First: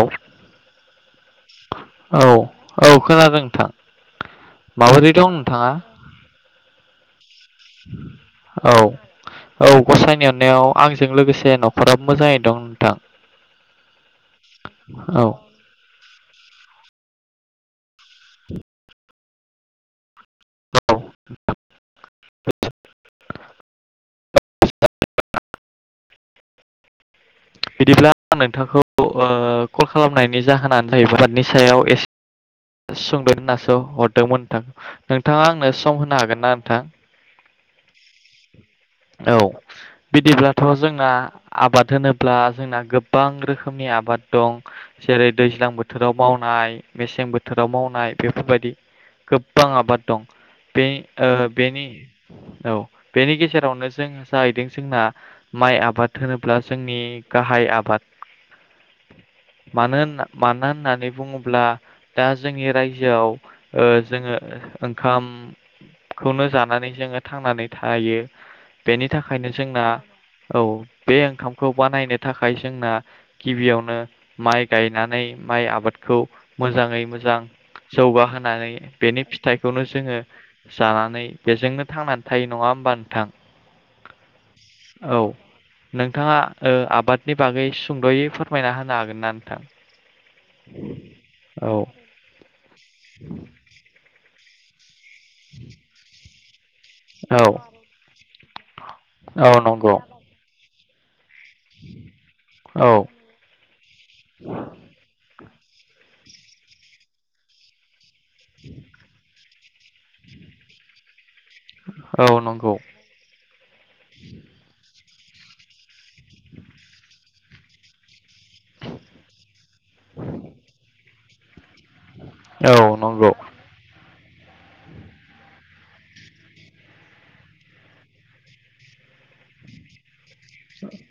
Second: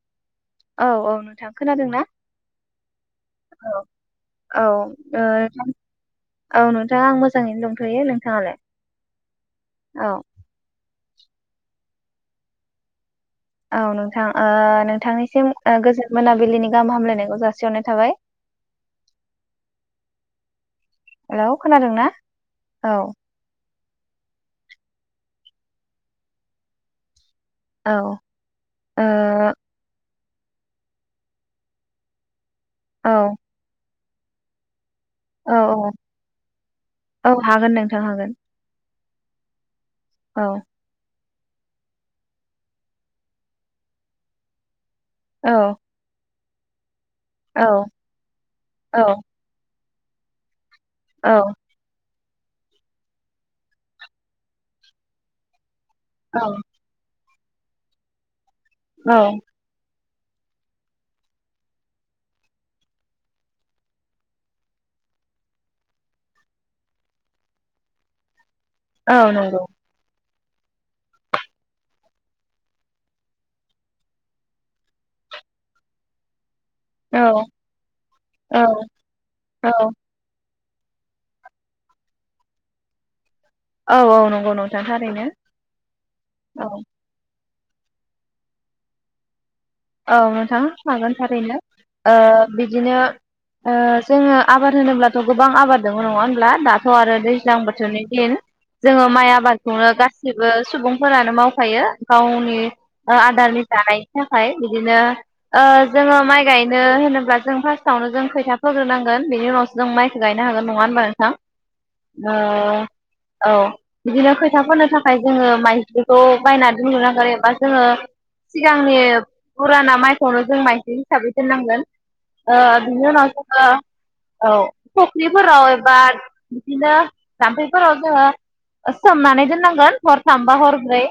औ औ औ नोंथां खोनादोंना? औ खोनादों नोंथां औ ओ माबोरै दं नोंथाङा औ नोंथां दा आं मोज औ औ गसाइनि अननायाव आं जों लोगोसे नखराबो मोजाङै दं नोंथां। औ नोंथां ओ औ नोंथांनिसिम ओ गोजोनाय मोनाबिलिनि गाहाम हामलायनायखौ जासिहरनाय थाबाय। हेलौ खोनादोंना? औ औ बिदिब्ला ओ आं नोंथांखौ ओ कल खालामनायनि नि जाहोनानो नै बेफोर बादिनि सायाव एसे [inaudible] औ दोंमोन नोंथां। नोंथाङा औ आंनो औ सम होनो हागोन ना नोंथां? औ हागोन नोंथ नोंथां हागोन औ औ बिदिब्लाथ जोंना आबाद होनोब्ला जोंना गोबां रोखोमनि आबाद दं‌। जेरै औ दैज्लां बोथोराव माव माइ मेसें बोथोराव मावनाय बेफोरबायदि औ गोबबां आबाद दं। बे ओ औ बेनि औ बेनि गेजेरावनो जों जाहैदों जोंना माइ आब बाद होनोब्ला औ जोंनि गाहाय आबाद औ मानो होन मानो होननानै बुङोब्ला दा जोंनि रायजोआव ओ जोङो ओंखामखौनो जानानै जोङो थांनानै थायो। बेनि औ थाखायनो नंगौ जोंना औ बे ओंखामखौ बानायनो थाखाय जोंना गिबियावनो माइ गायनानै माइ आबादखौ मोजाङै औ मोजां औ जौगाहोनानै बेनि औ फिथाइखौनो जोङो जानानै बेजोंनो थांनानै थायो नङा होमबा नोंथां? औ औ नंगौ नोंथां औ थारैनो नोंथाङा औ। ओ आबादनि बागै सुंद'यै फोरमायना होनो हागोन ना नोंथां? औ नोंथां हागोन थारैनो औ ओ बिदिनो ओ जोङो आबाद होनोब्ला गोबां आबाद दङ नङा होमब्ला दाथ' आरो औ दैज्लां बोथोरनि दिन जोङो माइ औ आबादखौनो नंगौ गासिबो सुबुं फोरानो माव फायो गावनि औ आदारनि जानायनि थाखाय। ओ ओ जोङो माइ गायनो होनोब्ला जों फार्स्टआवनो जों खोथिया फोग्रोनांगोन बेनि उनावसो जों माइखौ गायनो हागोन नङा होमबा नोंथां? औ ओ नंगौ औ बिदिनो खैथा फोनो थाखाय जोङो माइज्लिखौ बायना दोननो नांगोन एबा जोङो सिगांनि फुराना माइखौनो जों माइज्लि हिसाबै दोननांगोन। ओ औ बेनि उनाव नंगौ जोङो अ' फख्रिफोराव बा बिदिनो जाम्फैफोराव जोङो ओस सोमनानै दोननांगोन हरथामबा हरब्रै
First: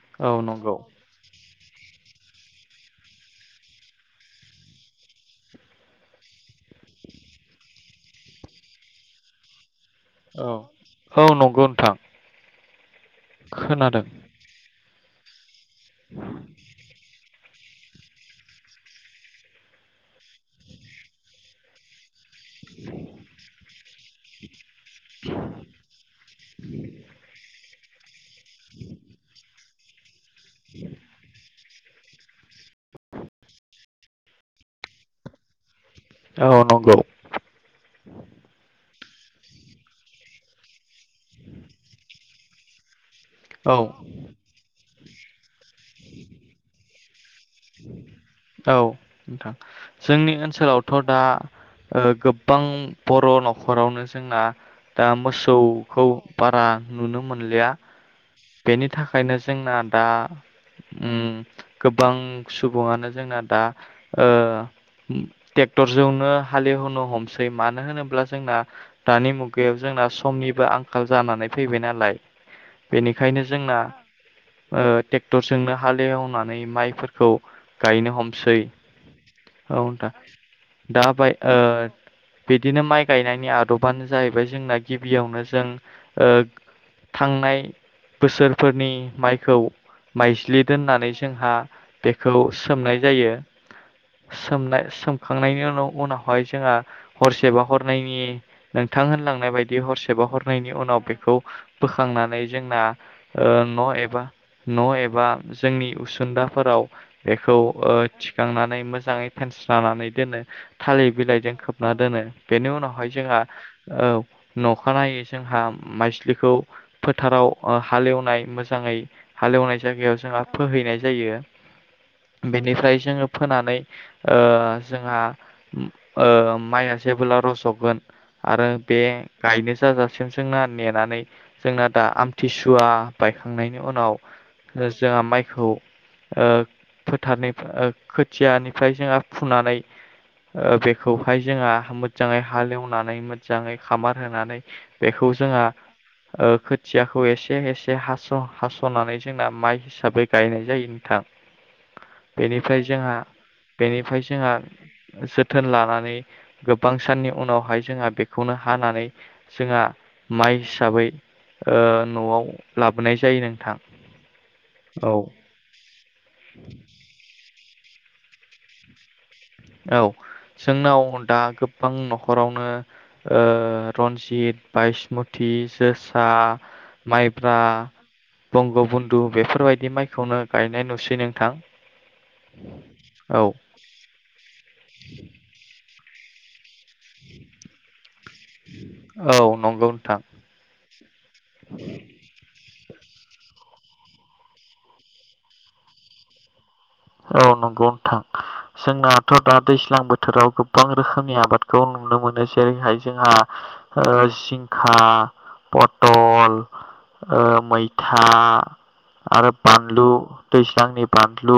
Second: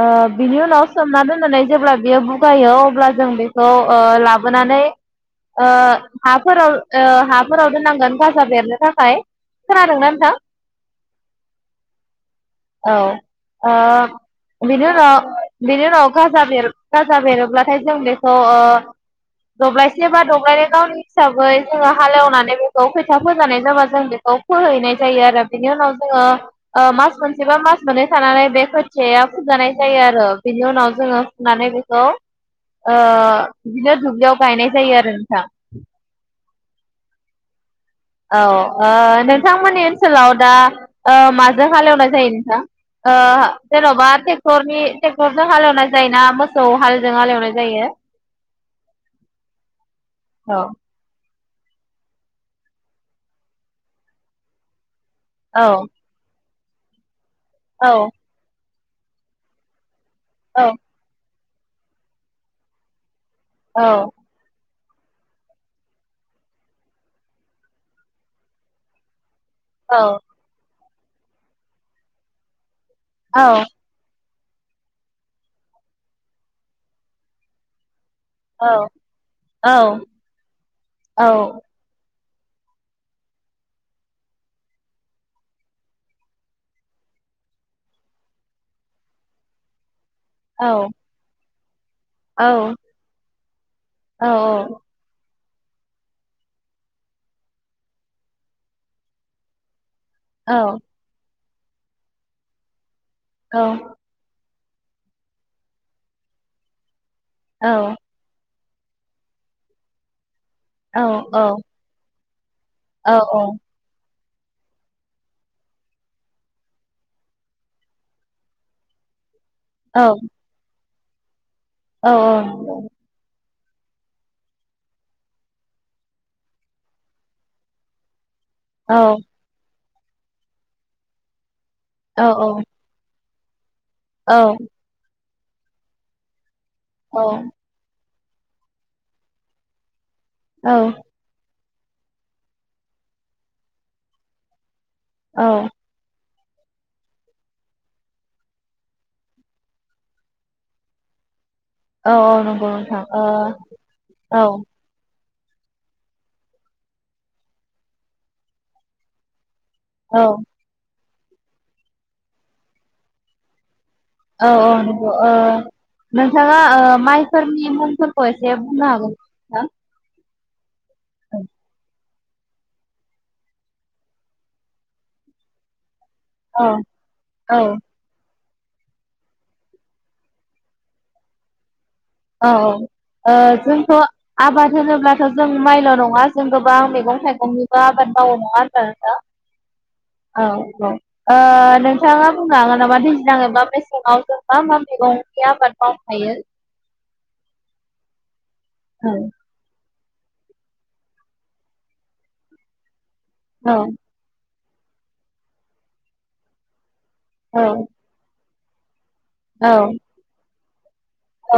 ओ औ बिनि नंगौ उनाव सोमना दोननानै जेब्ला बेयो बु गायो अब्ला जों बेखौ ओ लाबोनानै ओ हाफोराव ओ हाफोराव दोननांगोन गाजा बेरनो थाखाय खोनादोंना नोंथां औ औ नंगौ नोंथां। औ खोनादों ओ बेनो [inaudible] बिनि उनाव गाजा बेर गा बेरोब्लाथाय जों बेखौ ओ दब्लायसे बा दब्लायनाय गावनि हिसाबै जोंङो हालेवनानै ऐ बेखौ खोथिया फोजानाय जाबा जों बेखौ फोहैनाय जायो आरो बिनि उनाव ओ जोंङो ओ मास मोनसे बा मास माने थानानै बे खोथिया फुजानाय जायो आरो। बिनि उनाव जोंङो फुनानै बे खौ ओ बिदिनो दुब्लियाव गायनाय जायो आरो नोंथां। औ नंगौ। औ ओ नोंथांमोननि ओनसोलाव दा ओ माजों हालेवनाय जायो नोंथां? ओ औ जेनबा टेक्टरनि टेक्टर जों हालोव ना जाययोना मोसौ हाल जों आलोवनाय औ नोथां जोंनि औ ओनसोलावथ दा ओ गोबां बर'नखरावनो जोंना दा औ मोसौखौ बारा नुनो मोन लिया औ बेनि थाखायनो जोंना दा औ उम गोबां सुबुंङानो जोंना दा ओ ट्रेक्टर जौनो हालेवनो हमसै मानो होनोब्ला जोंना दानि मुग गैयाव औ जोंना समनिबो आं खाल जानानै फैबाय नालाय बेनि खायनो औ जोंना ओ टेक्टरजोंनो हालेवनानै माइफोरखौ गायनो हम सै औ औ नोंथां दा औ बाय ओ बिदिनो माइ गायनायनि आदबानो जाहैबाय जोंना गिबियावनो जों ओ थांनाय बोसोरफोरनि माइखौ औ माइज्लि दोननानै जोंहा बेखौ सोमनाय जायो औ सोमनाय सोम खांनायनि उन उनावहाय जोंहा हरसेबा हरनै नि नोंथां होनलांनाय बायदि हरस सेबा हरनैय नि उनाव बेखौ बोखांनानै जोंना ओ औ न एबा न एबा जोंनि उसुंदाफोराव बेखौ औ ओ थिखांनानै मोजाङै फेनस्रानानै दोनो औ थालिर बिलाइजों खोबना दोनो बेनि उनावहाय जोंहा ओब - नखानायै जोंहा माइस्लिखौ फोथाराव हालेवनाय मोजाङै हालेवनाय जायगायाव जोंहा फोहैनाय जायो औ औ बेनिफ्राय जोङो फोनानै ओ जोंहा ओ माइया जेबोला रजगोन आरो बे गायनो जाजासिम जोंना नेनानै जोंना दा आमथिसुवा बायखांनायनि उनाव जोहा माइ खौ ओ फोथारनिफा ओ खो खोथियानिफ्राय जोंहा फुनानै बेखौहाय जोहा मोजाङै हालेवनानै मोजाङै खामार होनानै बेखौ जोङा औ ओ खोथ थियाखौ एसे एसे हासनानै जोंना माइ हिसाबै गायनाय जायो नोंथां औ औ नंगौ बेनिफ्राय नोंथां जोंहा ओ बेनिफ्राय औ जोंहा जोथोन लानानै गोबां साननि उनावहाय जोंहा बेखौनो हानानै जोहा औ माइ हिसाबै ओ नआव लाबोनाय जायो नोंथां औ औ नंगौ ओ नोंथाङा ओ माइफोर [unintelligible] बुंनो हागोन ना औ जोंनाव दा नोंथां? गोबां न'खर हरावनो रन्जित बायसमति जोस जोसा औ माइब्रा औ बंग बन्न्दु बेफोरबायदि माइखौनो गायनाय नुसै नोंथां। औ औ ओ औ जोंथ आबाद होनोब्लाथ जों माइल नङा जों गो बां मैगं थाइगंनिबो आबाद मावो नङा होनबा औ नंगौ नोंथां नोंथा औ औ ओ नोंथाङा बुंनो हागोन मालाबा दैज्लां एबा मेसेङाव जों मा मा मैगंनि आबाद मावनो हायो। औ नंगौ नोंथां। जोंनाथ दा दैज्लांबो बो बोथोराव गोबां रोखोमनि आबादखौ नुनो मोनो जेरैहाय जोंहा औ ओ जिंखा पटल ओ औ मैथा आरो बानलु दैज्लांनि बानलु औ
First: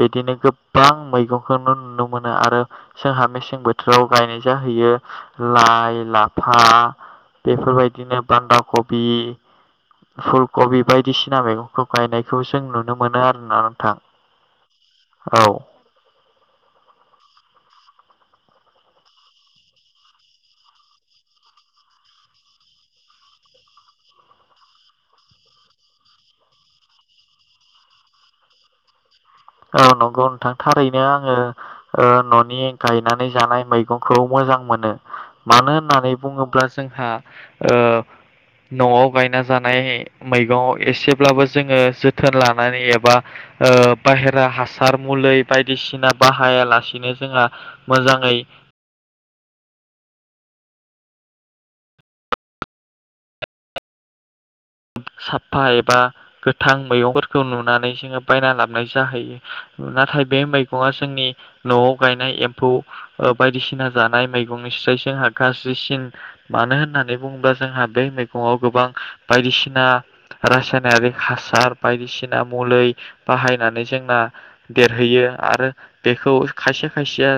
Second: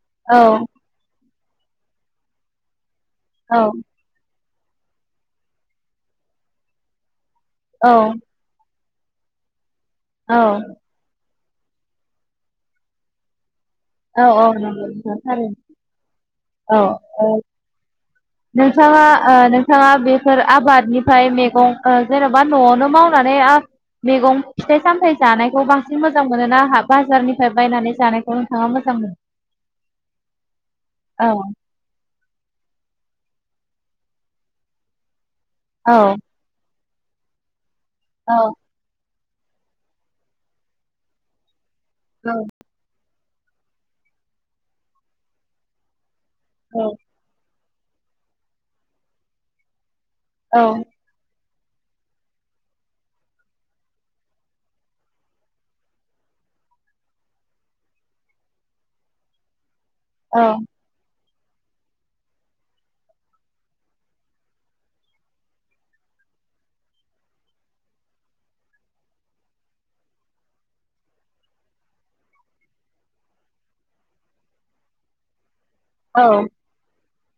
बेदिनो गोबां मैगंखौनो नुनो मोनो आरो जोंहा मेसें औ बोथोराव गायनाय जाहैयो लाइ लाफा बेफोरबायदिनो बान्दा खब बि औ फुलकबि बायदि सिना मैगंखौ गायनायखौ जों नुनो मोनो आरोना। नोंथां औ नंगौथ औ थारैनो औ औ नोंथाङा नोंथाङा बेफोर आबादनिफ्राय मैगं जेनबा न'आवनो मावनानै मैगं फिथाइ सामथायाइ जानायखौ बांसिन मोजां मोनो ना बाजारनिफ्राय बायनानै जानायखौ नोंथाङा मोजां मोनो औ नंगौ नोंथां थारैनो औ आङो ओ न'नि गायनानै जानाय मैगंखौ मोजां मोनो। मानो औ होननानै बुंङोब्ला जोंहा ओ औ न'आव बायना जानाय मैगं एसेब्लाबो जोंङो औ जोथोन लानानै एबा ओ बाहेरा हासार मुलै बायदिसिना बाहायालासिनो जोंहा मोजांङै औ साफफा एबा गोथां मैगंफोरखौ नुनानै जोंङो बायना लाबनाय जाहैयो। उ नाथाय बे मैगं जोंनि न'आव गायनाय एम्फौ ओ बायदिसिना जानाय मैगंनि स्राय जोंहा गाज्रिसिन मानो होननानै बुंङोबा जोंहा बे मैगंआव गोबां बायदिसिन ना रासायनारिक हासार बायदिसिना मुलै बाहायनानै जोंना देरहैयो। आरो औ बेखौ खायसे खायसेया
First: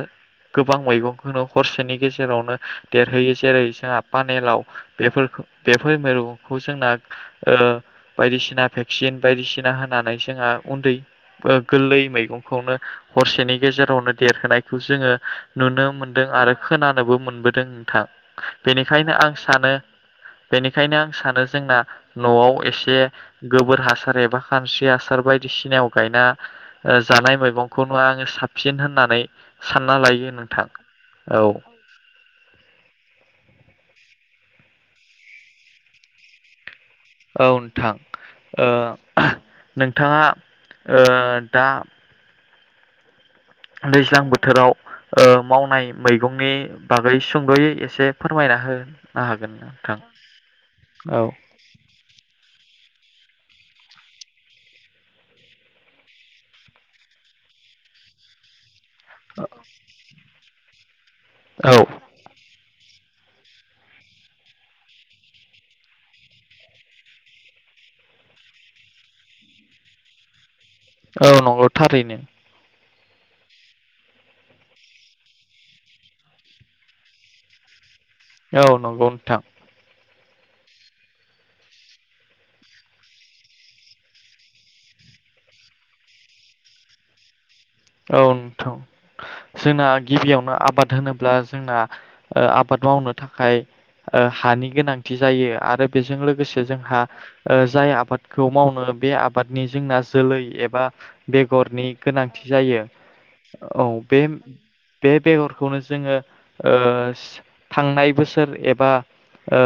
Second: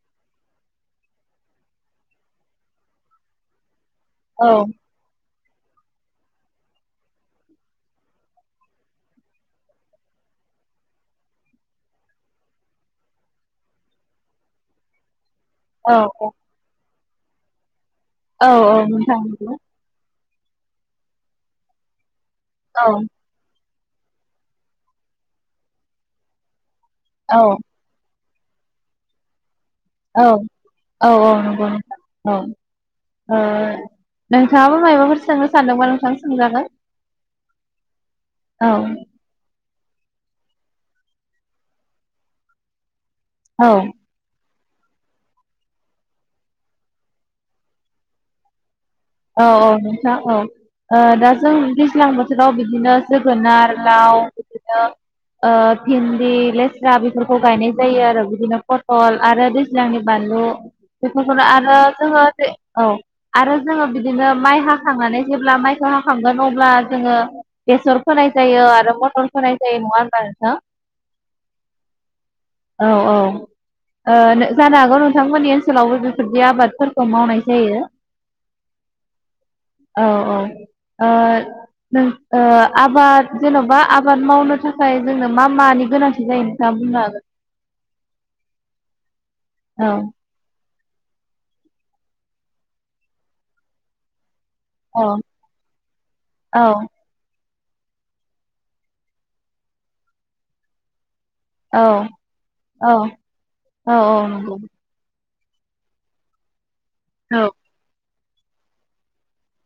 गोबां मैगंखौनो हरसेनि गेजेरावनो देरहोयो जेरै जोंहा फानेलाव औ बेफोरखौ बेफोर मिरुखौ जोंना ओ बायदिसिना भेक्सिन बायदिसिना होनानै जोंहा ओ उन्दै गोरलै मैगंखौनो हरसेनि गेजेरावनो देरहोनायखौ जोंङो नुनो औ मोनदों आरो खोना नोबो मोनबोदों। थां औ औ बेनिखायनो नोंथां आं नंगौ सानो बेनिखायनो आं सानो जोंना न'आव औ एसे गोबोर हासार एबा खानस्रि हासार बायदिसिनायाव गायना ओ जानाय औ मैगंखौ नुया आंङो साब फिन होननानै सानना औ लायो नोंथां औ औ नंगौ नोथां औ ओ नोंथाङाबो मायबाफोर सोंनो सानदोंबा नोंथां सोंजागोन। औ नोथां ओ औ नोंथांङा ओ दा औ दैज्लां बोथोराव ओ मावनाय मैगंनि बागै सुंदयै एसे फोरमायना हो औ औ नोंथां औ ओ औ दा जों दैज्लां बोथोराव बि बिदिनो जोगोनार लाव बिदिनो ओ भिन्दि लेस्रा बेफोरखौ गायनाय जायो आरो बिदिनो फल आरो दैज्लांनि बानलु बेफोरखौनो औ आरो जोङो जे औ आरो जोङो बिदिनो माइ हाखांनानै जेब्ला माइखौ हाखांगोन अब्ला जोङो बेसर फोनाय जायो आरो मटर फोनाय जायो नङा होनबब्ला नोंथां। औ नंगौ थारैनो औ औ ओ जानो हागौ नोंथांमोननि ओनसोलावबो बेफोरदि आबादफोरखौ मावनाय जायो। औ नंगौ नोंथां औ ओ नों ओ आबाद जेनबा आबाद मावनो थाखाय जोंनो मा मानि गोनांथि जायो नोंथाङा बुंनो हागोन औ नोंथां जोंना हागोन गिबियावनो आबाद होनोब्ला जोंना ओ आबाद मावनो थाखाय ओ हानि औ गोनांथि जायो आरो बेजों लोगोसे औ जोंहा ओ जाय आबादखौ मावनो बे आबादनि जोंना जोलै एबा औ बेगरनि गोनांथि जायो औ बे-बे बेगरखौनो जोङो ओ औ थांनाय बोस सोर एबा ओ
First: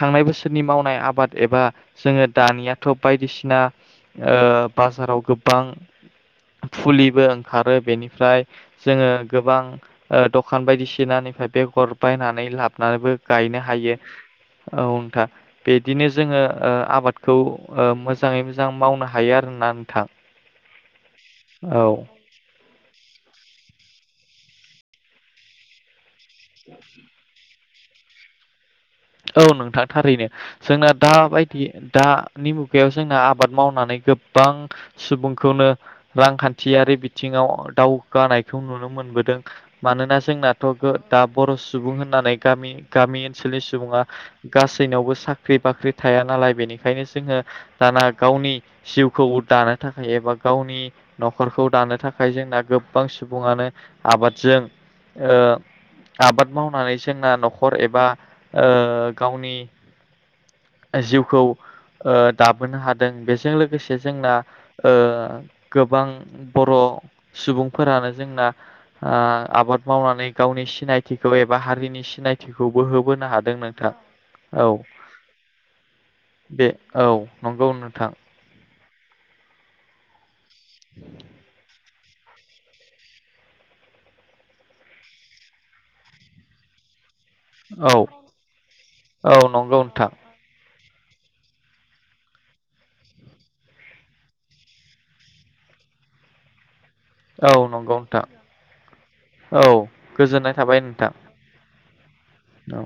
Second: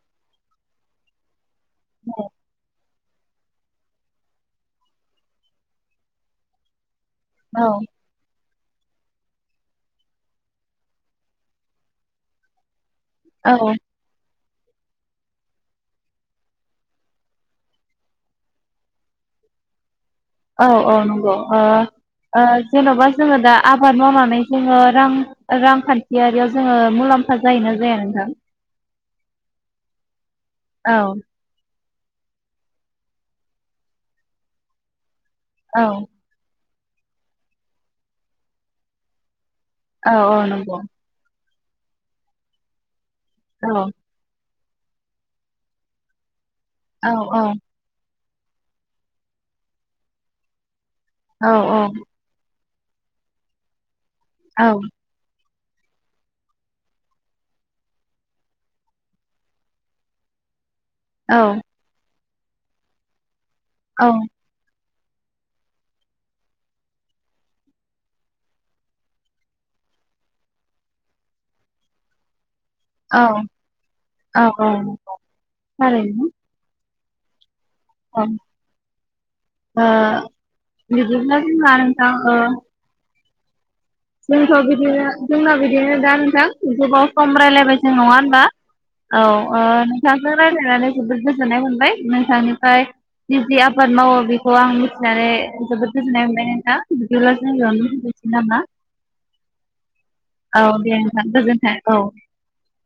थांनाय बोसोरनि मावनाय आबाद एबा जोङो दानिया थ बायदिसिना ओ बाजाराव गोबां फुलि बो औ ओंखारो बेनिफ्राय जोङो गोबां ओ दखान बायदिसिनानिफाय बेगर बायनानै लाब नाबो औ गायनो हायो। औ नोंथां बिदिनो जोङो ओ आबादखौ ओ मोजाङै मोजां मावनो हायो आरोना नोंथां। औ औ नं ओ औ ओ जेनबा जोङो दा आबाद मावनानै जोङो रां रांखान बियारियाव जोङो मुलामफा जायोना जा जाया नोंथां औ नोंथां थारैनो। जोंना औ दाबायदि दानि मुगायाव जोंना आबाद मावनानै गोबां सुबुं खौनो औ रांखान्थ थियारि बिथिङाव दावगानायखौ नुनो मोनबोदों। औ मानोना औ जोंनाथ नंगौ गो-दाब बर' सुबुं होननानै गामि गामि ओनसोलनि औ सुबुंङा गासैनावबो साख्रि बाख्रि थाया नालाय बेनिखायनो औ जोंङो औ दाना गावनि जिउखौ दानो थाखाय एबा गावनि औ नखरखौ दानो थाखाय जोंना गोब बां सुबुंङानो आबादजों औ ओ आबाद मावनानै जोंना नखर एबा ओ गावनि औ जिउखौ ओ दाबोनो हादों बे जों लोगोसे जोंना ओ गोबां बर'सुबुंफोरानो जोंना ओ आबाद मावनानै गावनि सिनायथिखौ एबा हारिनि सिनाय खौबो औ होबोनो हाद औ औ थारैनो बे औ नंगौ नोथां। आ बिदिब्ला जोनहान थां हो जोंथ बिदिनो जोंना बिदिनो दा नोंथां गोबाव सम रायज्लायबाय जों औ नंङा होमबा? औ ओ नंगौ नोंथां नोंथांजों रायलायनानै जोबोद गोजोननाय मोनबाय नोंथांनिफ्राय जि जि आबाद मावो बेखौ आं मिथिनानै जोबोद गोजोननाय मोनबाय नोंथां। बिदिब्ला औ जोंङो नंगौ नोंथां दोसै नामा? औ गोजोननाय थाबाय नोंथां। हे औ औ